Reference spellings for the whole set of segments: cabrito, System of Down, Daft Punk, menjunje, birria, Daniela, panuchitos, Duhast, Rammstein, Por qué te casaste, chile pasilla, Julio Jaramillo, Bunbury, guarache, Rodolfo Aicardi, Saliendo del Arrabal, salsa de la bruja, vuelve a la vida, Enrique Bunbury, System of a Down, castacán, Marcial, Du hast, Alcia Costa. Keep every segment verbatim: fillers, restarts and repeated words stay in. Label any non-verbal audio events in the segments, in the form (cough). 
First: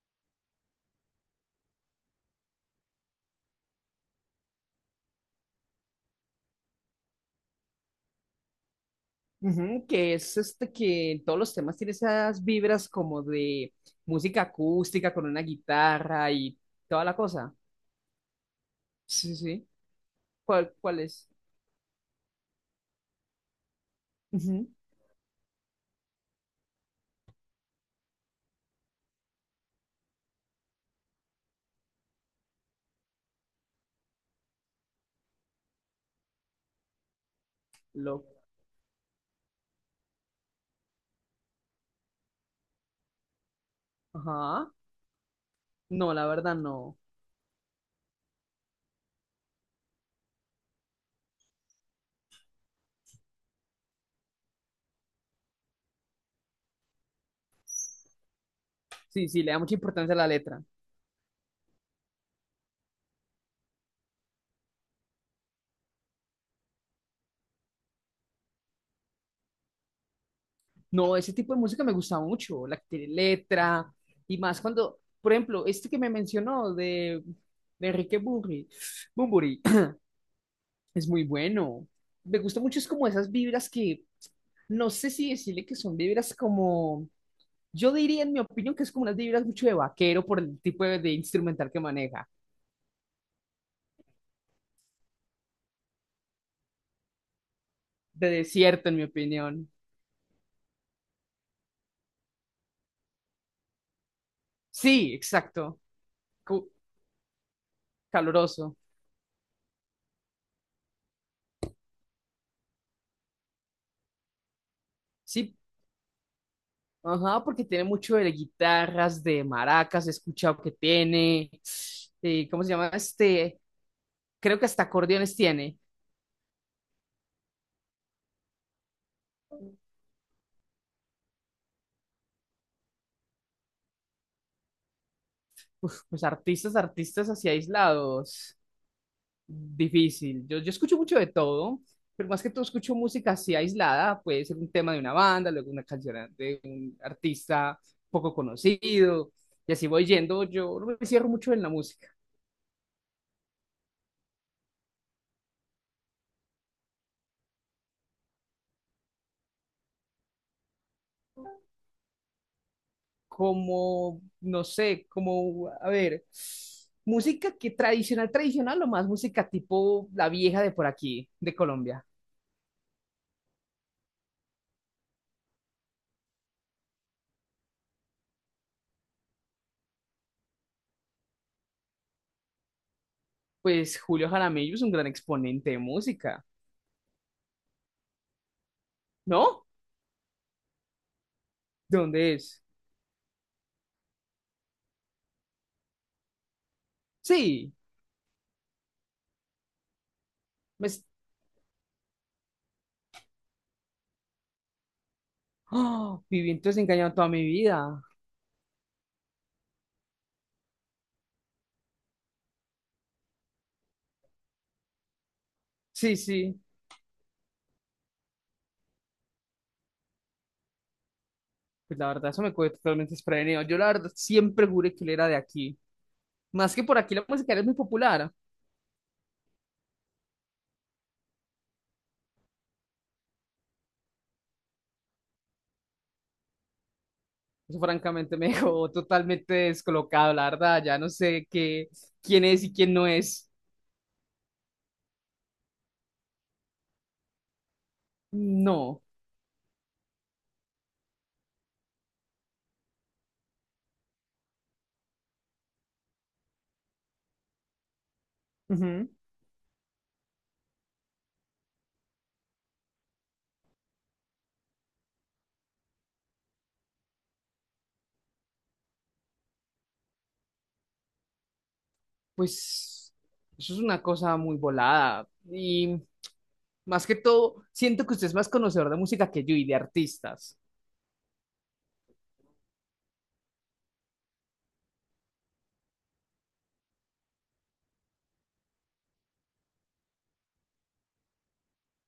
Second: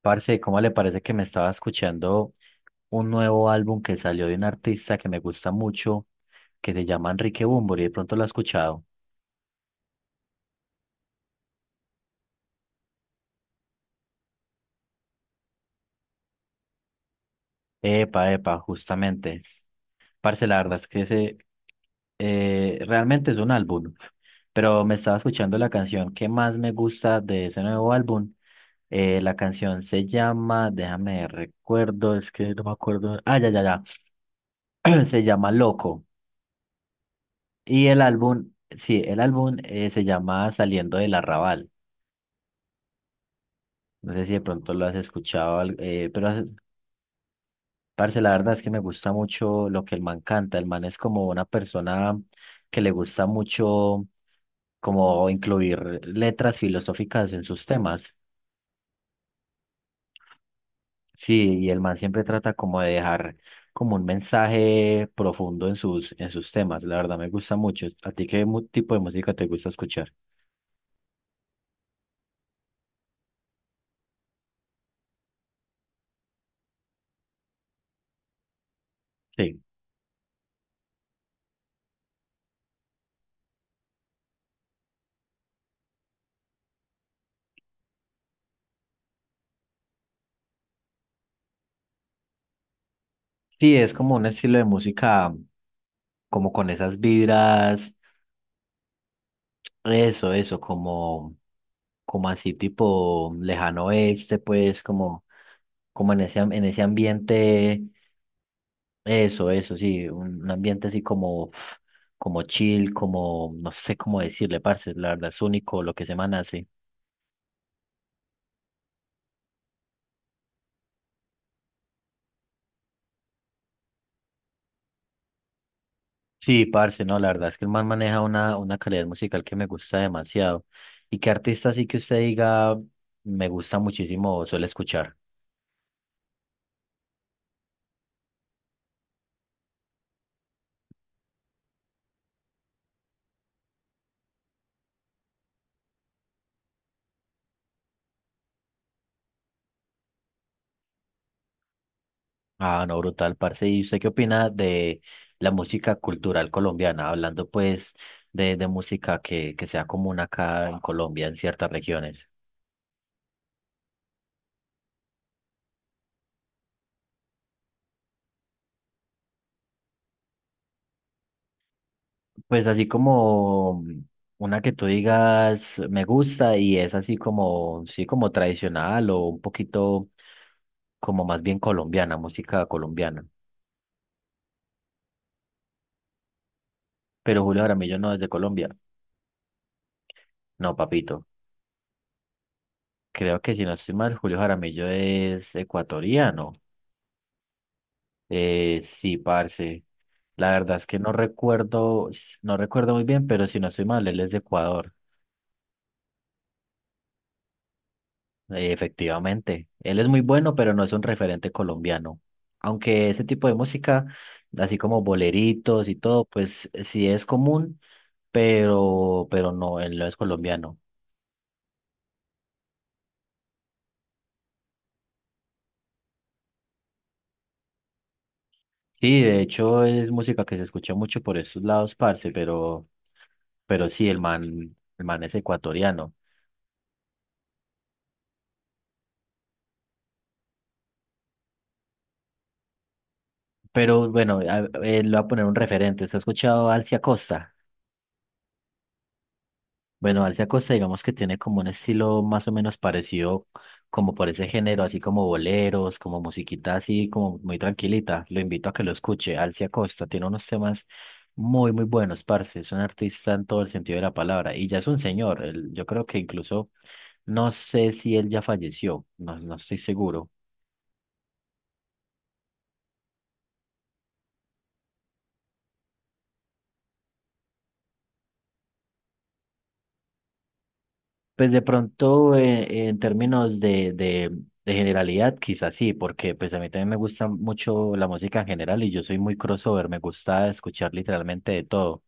Parce, ¿cómo le parece? Que me estaba escuchando un nuevo álbum que salió de un artista que me gusta mucho, que se llama Enrique Bunbury. De pronto lo ha escuchado. Ujú, que es este que en todos los temas tiene esas vibras como de música acústica con una guitarra y toda la cosa. Epa, epa, justamente. Sí, es- sí. Parce, la ¿Cuál, verdad es cuál que es? ese eh, realmente es un álbum, Ujú, pero me estaba escuchando la canción que más me gusta de ese nuevo álbum. Eh, la canción se llama, déjame recuerdo, es que no me acuerdo. Ah, ya, ya, ya. (clears throat) Se llama Loco. Y el Lo. álbum, sí, el álbum eh, se llama Saliendo del Arrabal. No sé si de Ajá. pronto lo has escuchado, al- eh, No, la pero has- verdad no. parce, la verdad es que me gusta mucho lo que el man canta. El man es como una persona que le gusta mucho como incluir letras filosóficas en sus temas. Sí, sí, le da mucha importancia a la letra. Sí, y el man siempre trata como de dejar como un mensaje profundo en sus, en sus temas. La verdad me gusta mucho. ¿A ti qué mu- tipo de música te gusta escuchar? No, ese tipo de música me gusta mucho, la que tiene letra y más cuando, por ejemplo, este que me mencionó de, de Enrique Burri, Sí. Bunbury. Es muy bueno. Me gusta mucho, es como esas vibras que, no sé si decirle que son vibras como, yo diría en mi opinión que es como unas vibras mucho de vaquero por el tipo de, de instrumental que maneja. Sí, es como un estilo de música como con esas vibras. De desierto, en mi opinión. Eso, eso, como, como así tipo lejano oeste, pues Sí, como, exacto. como en ese, am- en cu- ese ambiente, Caloroso. eso, eso, sí, un, un ambiente así como, como chill, como, no sé cómo decirle, parce, la verdad es Sí, único lo que ese man hace. ajá, porque tiene mucho de guitarras, de maracas, he escuchado que tiene. Eh, ¿cómo se llama? Este, creo que hasta acordeones tiene. Sí, parce, no, la verdad es que el man maneja una, una calidad musical que me gusta demasiado. ¿Y qué artista así que usted diga me gusta muchísimo suele escuchar? Uf, pues artistas, artistas así aislados. Difícil. Yo, yo escucho mucho de todo, pero más que todo escucho música así aislada. Puede ser un tema de una banda, luego una canción de un artista poco conocido. Y así voy yendo. Yo no me cierro mucho en la música. Ah, no, brutal, parce. ¿Y usted qué opina de la música cultural colombiana? Hablando pues de, de música que, que sea común acá en Colombia, en ciertas regiones. Como, no sé, como, a ver, música que tradicional, tradicional o más música tipo la vieja de por aquí, de Colombia. Pues así como una que tú digas me gusta y es así como, sí, como tradicional o un poquito como más bien colombiana, música colombiana. Pues Julio Jaramillo es un gran exponente de música, Pero Julio Jaramillo no es de Colombia. ¿no? No, papito. ¿De dónde es? Creo que si no estoy mal, Julio Jaramillo es ecuatoriano. Sí, Eh, sí, parce. La verdad es me, que no recuerdo, no recuerdo muy bien, pero si no estoy mal, él es de Ecuador. ¡oh! Viví entonces engañado toda mi vida. Eh, efectivamente. Él es muy bueno, pero no es un referente colombiano. Aunque ese tipo de música, así como boleritos y Sí, todo, sí. pues sí es común, pero, pero no, él no es colombiano. Pues la verdad, eso me cogió totalmente desprevenido. Yo la verdad siempre juré que él era de aquí. Más que por aquí la música era muy popular. Sí, de hecho es música que se escucha mucho por esos lados, parce, pero, pero sí, el man, el man es ecuatoriano. Eso francamente me (laughs) dejó totalmente descolocado, la verdad. Ya no sé qué, quién es y quién no es. Pero bueno, a- eh, le voy a poner un referente. ¿Usted ha escuchado a Alcia Costa? No. Bueno, Alcia Costa, digamos que tiene como un estilo más o menos parecido, como por ese género, así como boleros, como musiquita así, como muy tranquilita. Lo invito a que lo Ujú. escuche. Alcia Costa tiene unos temas muy, muy buenos, parce. Es un artista en todo el sentido de la palabra. Y ya es un señor. Él- yo creo que incluso, no sé si él ya falleció, no, no estoy seguro. Pues eso es una cosa muy volada. Y más que todo, siento que usted es más conocedor de música que yo y de artistas. Pues de pronto, eh, en términos de, de, de generalidad, quizás sí, porque pues a mí también me gusta mucho la música en general y yo soy muy crossover, me gusta escuchar literalmente de todo.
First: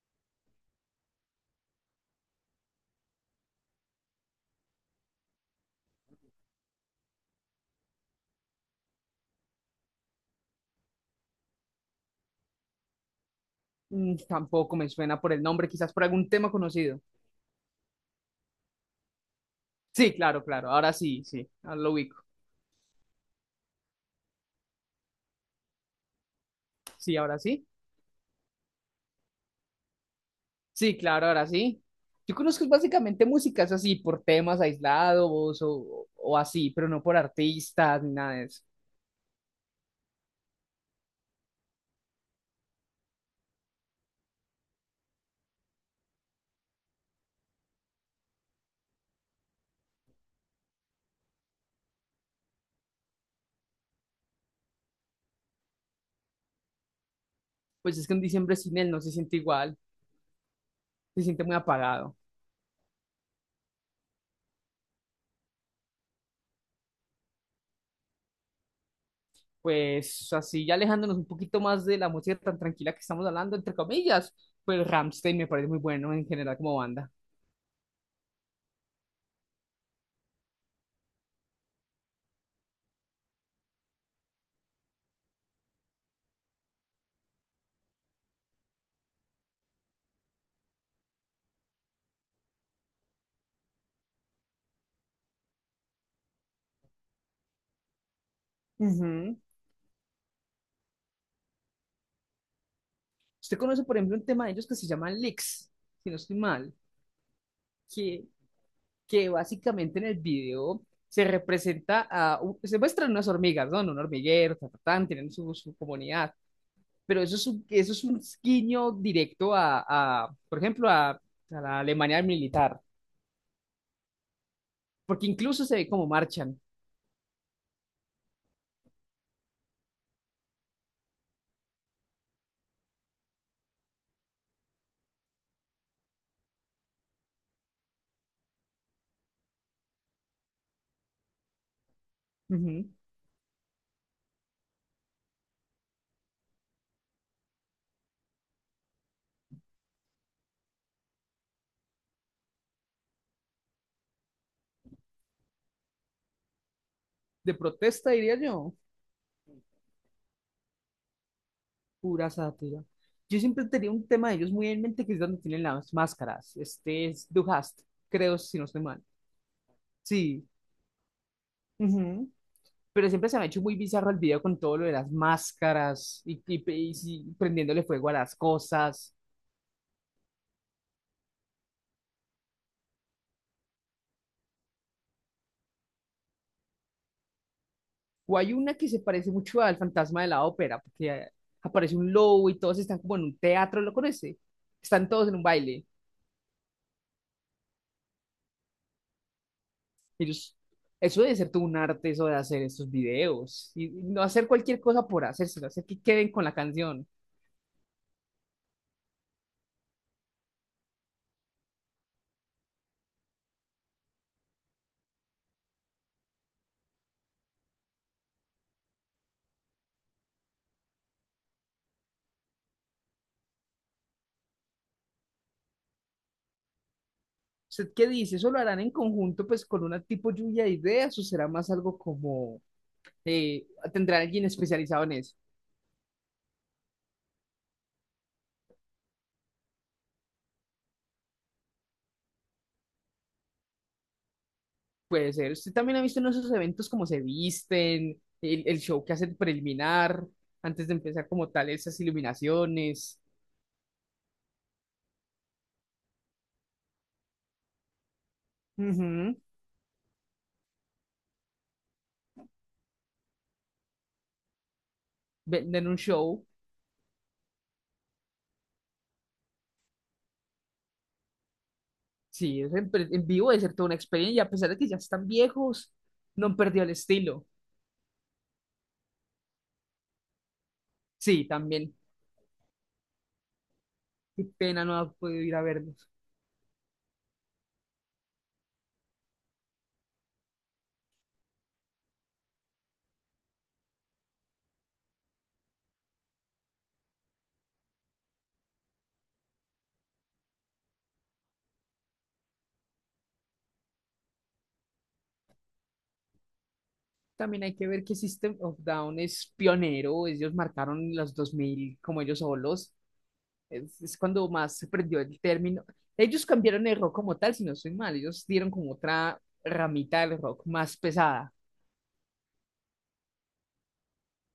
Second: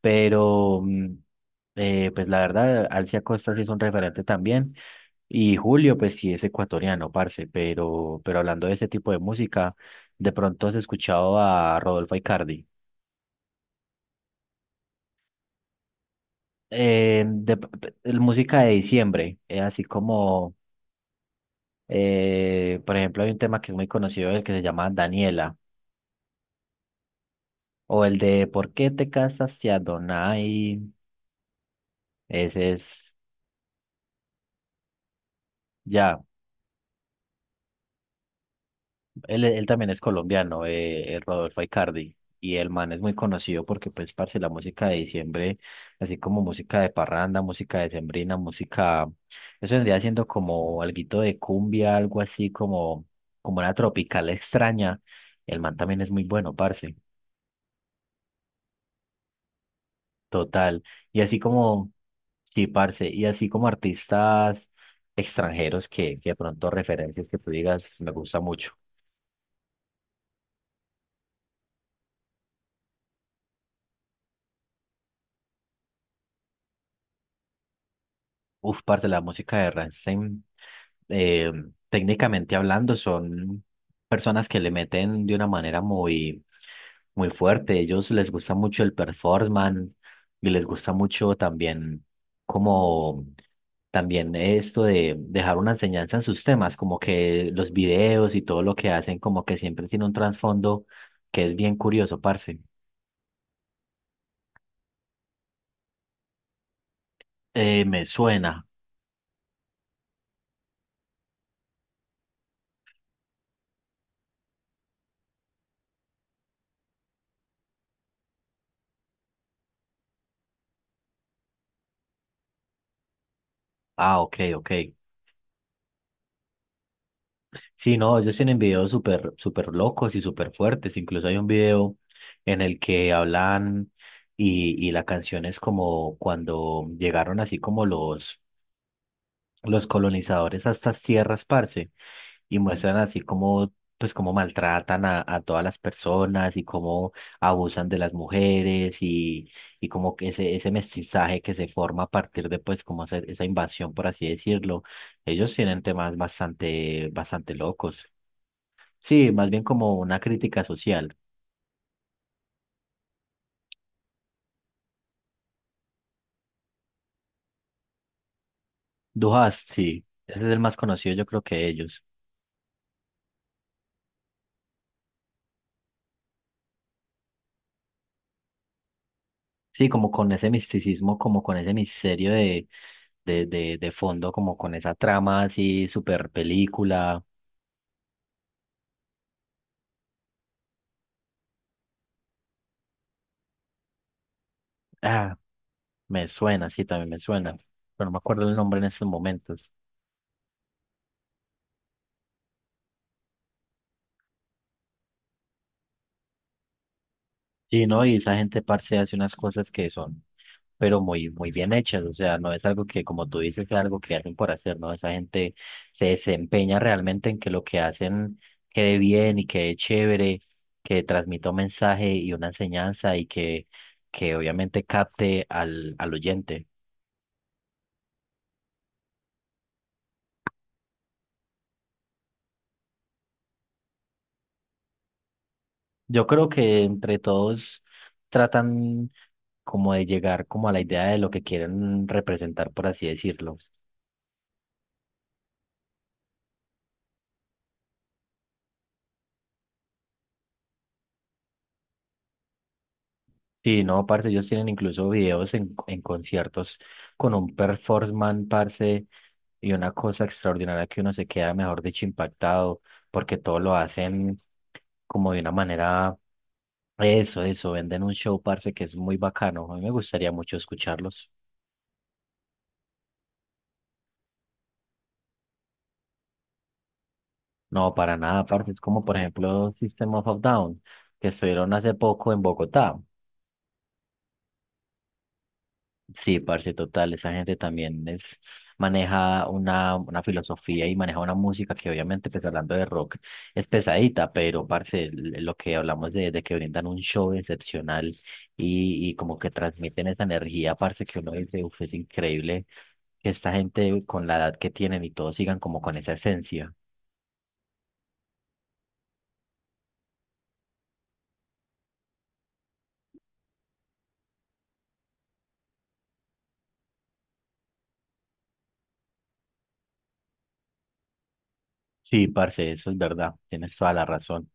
Pero, mm, eh, pues la verdad, Alcia Costa sí es un referente también. Y Julio, pues sí es ecuatoriano, parce, pero, pero hablando de ese tipo de música, de pronto has escuchado a Rodolfo Aicardi. Mm, tampoco me suena por el nombre, quizás por algún tema conocido. Eh, de, p- p- el música de diciembre, eh, así Sí, claro, como... claro. Ahora sí, sí. Ahora lo ubico. Eh, por ejemplo, hay un tema que es muy conocido, el que se llama Daniela, Sí, ahora sí. o el de ¿por qué te casaste a... Sí, claro, ahora sí. Yo conozco Ese es, básicamente músicas así, por temas aislados o, ya, o así, pero no por artistas ni nada de eso. él, él también es colombiano, eh, eh, Rodolfo Aicardi, y el man es muy conocido porque, pues, parce, la música de diciembre, así como música de parranda, música de sembrina música, eso vendría siendo como alguito de cumbia, algo así como, como una tropical (laughs) extraña. El man también es muy bueno, parce. Pues es que un diciembre sin él no se siente igual, Total. Y se así siente muy como, apagado. sí, parce, y así como artistas extranjeros que, que de pronto referencias que tú digas, me gusta mucho. Pues así, ya alejándonos un poquito más de la música tan tranquila que estamos hablando, entre comillas, pues Rammstein me parece muy bueno en general como banda. Uf, parce, la música de Rammstein, eh, técnicamente hablando, son personas que le meten de una manera muy muy fuerte. Ellos les gusta mucho el performance y les gusta mucho también como también esto de dejar una enseñanza en sus temas, como que los videos y todo lo que hacen, Ujú. como que siempre tiene un trasfondo que es bien curioso, parce. Usted conoce, por ejemplo, un tema de ellos que se llama Licks, si no estoy mal, Eh, me que suena. que básicamente en el video se representa a, u- se muestran unas hormigas, ¿no? En un hormiguero, ta, ta, tan, tienen su, su comunidad, pero eso es un, eso es un guiño directo a, a, por ejemplo, a, a la Alemania militar, Ah, ok, ok. porque incluso se ve cómo marchan. Sí, no, ellos tienen videos súper, súper locos y súper fuertes. Incluso hay un video en el que hablan y, y la canción es como cuando llegaron así como los los colonizadores a estas tierras, parce, y Ujú. muestran así como, pues, cómo maltratan a, a todas las personas y cómo abusan de las mujeres y, y como que ese, ese mestizaje que se forma a partir de, pues, como hacer esa invasión, por así decirlo. Ellos tienen temas bastante, bastante De locos. protesta, diría yo, Sí, más bien como una crítica social. pura sátira. Yo siempre tenía un tema de ellos muy en mente, que es donde tienen las máscaras. Este es Du hast, creo, si no estoy mal. Duhast, sí, ese es Sí. el más conocido, yo creo que ellos. Ujú. Pero siempre se me ha hecho muy bizarro el video con todo lo de las máscaras y, y, y si- prendiéndole fuego a las cosas. Sí, como con ese misticismo, como con ese misterio de de, de, de fondo, como con esa trama así, super película. O hay una que se parece mucho al fantasma de la ópera, porque eh, aparece un lobo y todos están como en un teatro, ¿lo conoce? Están todos en Ah, un baile. me suena, sí, también me suena, pero no me acuerdo el nombre en estos momentos. Ellos, eso debe ser todo un arte, eso de hacer estos videos. Y no hacer cualquier cosa por hacerse, hacer que queden con la canción. Sí, ¿no? Y esa gente parce hace unas cosas que son, pero muy, muy bien hechas, o sea, no es algo que, como tú dices, es algo que hacen por hacer, ¿no? Esa gente se desempeña realmente en que lo que hacen quede bien y quede chévere, que transmita un mensaje y una enseñanza y que, que obviamente capte al, al oyente. ¿Usted qué dice? ¿Eso lo harán en conjunto, pues, con una tipo lluvia de ideas o será más algo como, eh, tendrá alguien especializado en eso? Yo creo que entre todos tratan como de llegar como a la idea de lo que quieren representar, por así decirlo. Puede ser. ¿Usted también ha visto en esos eventos cómo se visten, el, el show que hacen preliminar, antes de empezar como tal esas iluminaciones? Sí, no, parce, ellos tienen incluso videos en, en conciertos con un performance, parce, Ujú. y una cosa extraordinaria que uno se queda mejor dicho impactado, porque todo lo hacen como de una Venden un manera, show. eso, eso, venden un show, parce, que es muy bacano. A mí me gustaría mucho escucharlos. Sí, es en, en vivo debe ser toda una experiencia, y a pesar de que ya están viejos, no han perdido el estilo. No, para nada, parce. Es como, por ejemplo, System of a Down, que Sí, estuvieron hace también. poco en Bogotá. Qué pena no haber podido ir a verlos. Sí, parce, total. Esa gente también es, maneja una, una filosofía y maneja una música que, obviamente, pues hablando de rock, es pesadita, pero, parce, l- lo que hablamos de, de que brindan un show excepcional y, y como que transmiten esa energía, parce, que uno dice, uff, es increíble que esta gente con la edad que tienen y todos sigan como con esa esencia. También hay que ver que System of Down es pionero, ellos marcaron los dos mil como ellos solos. Es, es cuando más se prendió el término. Ellos cambiaron el rock como tal, si no estoy mal. Ellos dieron como otra ramita del rock más pesada. Sí, parce, eso es verdad. Tienes toda la razón.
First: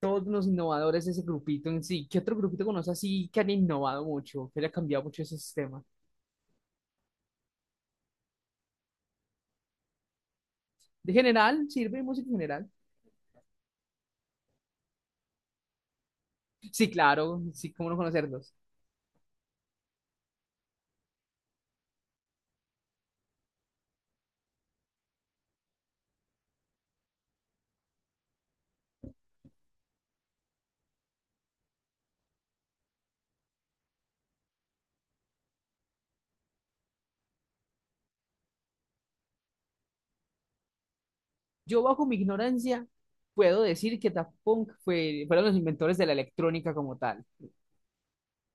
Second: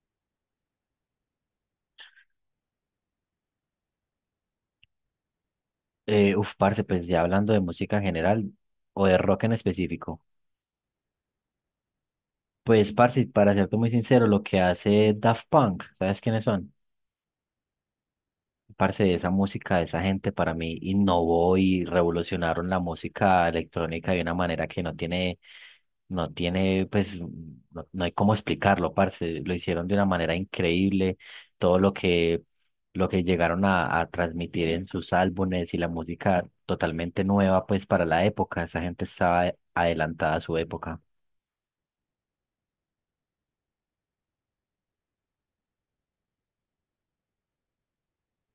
Todos los innovadores de ese grupito en sí. ¿Qué otro grupito conoces así que han innovado mucho, que le ha cambiado mucho ese sistema? Eh, uf, parce, pues ya hablando de música en general o de rock en específico. De general, sirve de música en general. Pues, parce, para serte muy sincero, lo que hace Daft Punk, ¿sabes quiénes son? Sí, claro, sí, cómo no conocerlos. Parce, esa música de esa gente para mí innovó y revolucionaron la música electrónica de una manera que no tiene. No tiene, pues, no, no hay cómo explicarlo, parce. Lo hicieron de una manera increíble. Todo lo que, lo que llegaron a, a transmitir en sus álbumes y la música totalmente nueva, pues, para la época. Esa gente estaba adelantada a su época. Yo bajo mi ignorancia puedo decir que Daft Punk fue, fueron los inventores de la electrónica como tal.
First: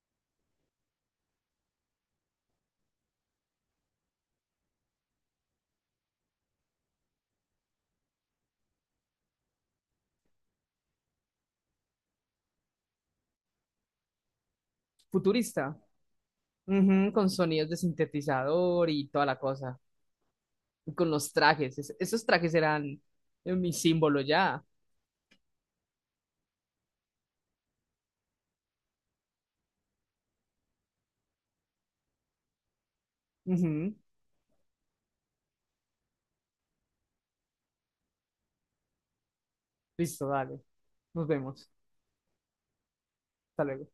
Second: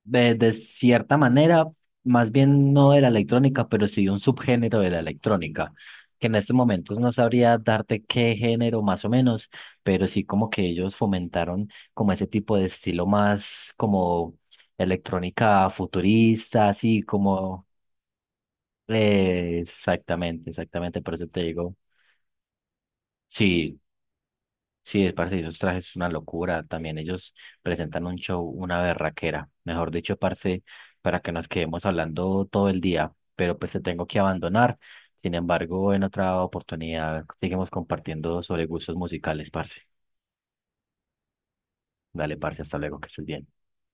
De, de cierta manera, más bien no de la electrónica, pero sí de un subgénero de la electrónica, que en estos momentos no sabría darte qué género más o menos, pero sí como que ellos fomentaron como ese tipo de estilo más como electrónica Futurista, futurista, así ujú, con como... sonidos de sintetizador y toda la eh, cosa. exactamente, Y exactamente, con por eso los te digo. trajes, es- esos trajes eran eh, mi Sí, símbolo ya. sí, es parce, esos trajes es una locura. También ellos presentan un show, una berraquera. Mejor dicho, parce, para que nos quedemos hablando todo el día. Pero pues te Ujú, tengo que abandonar. Sin embargo, en otra oportunidad seguimos compartiendo sobre gustos musicales, parce. listo, dale. Nos vemos. Dale, parce, hasta luego, que estés bien. Hasta luego.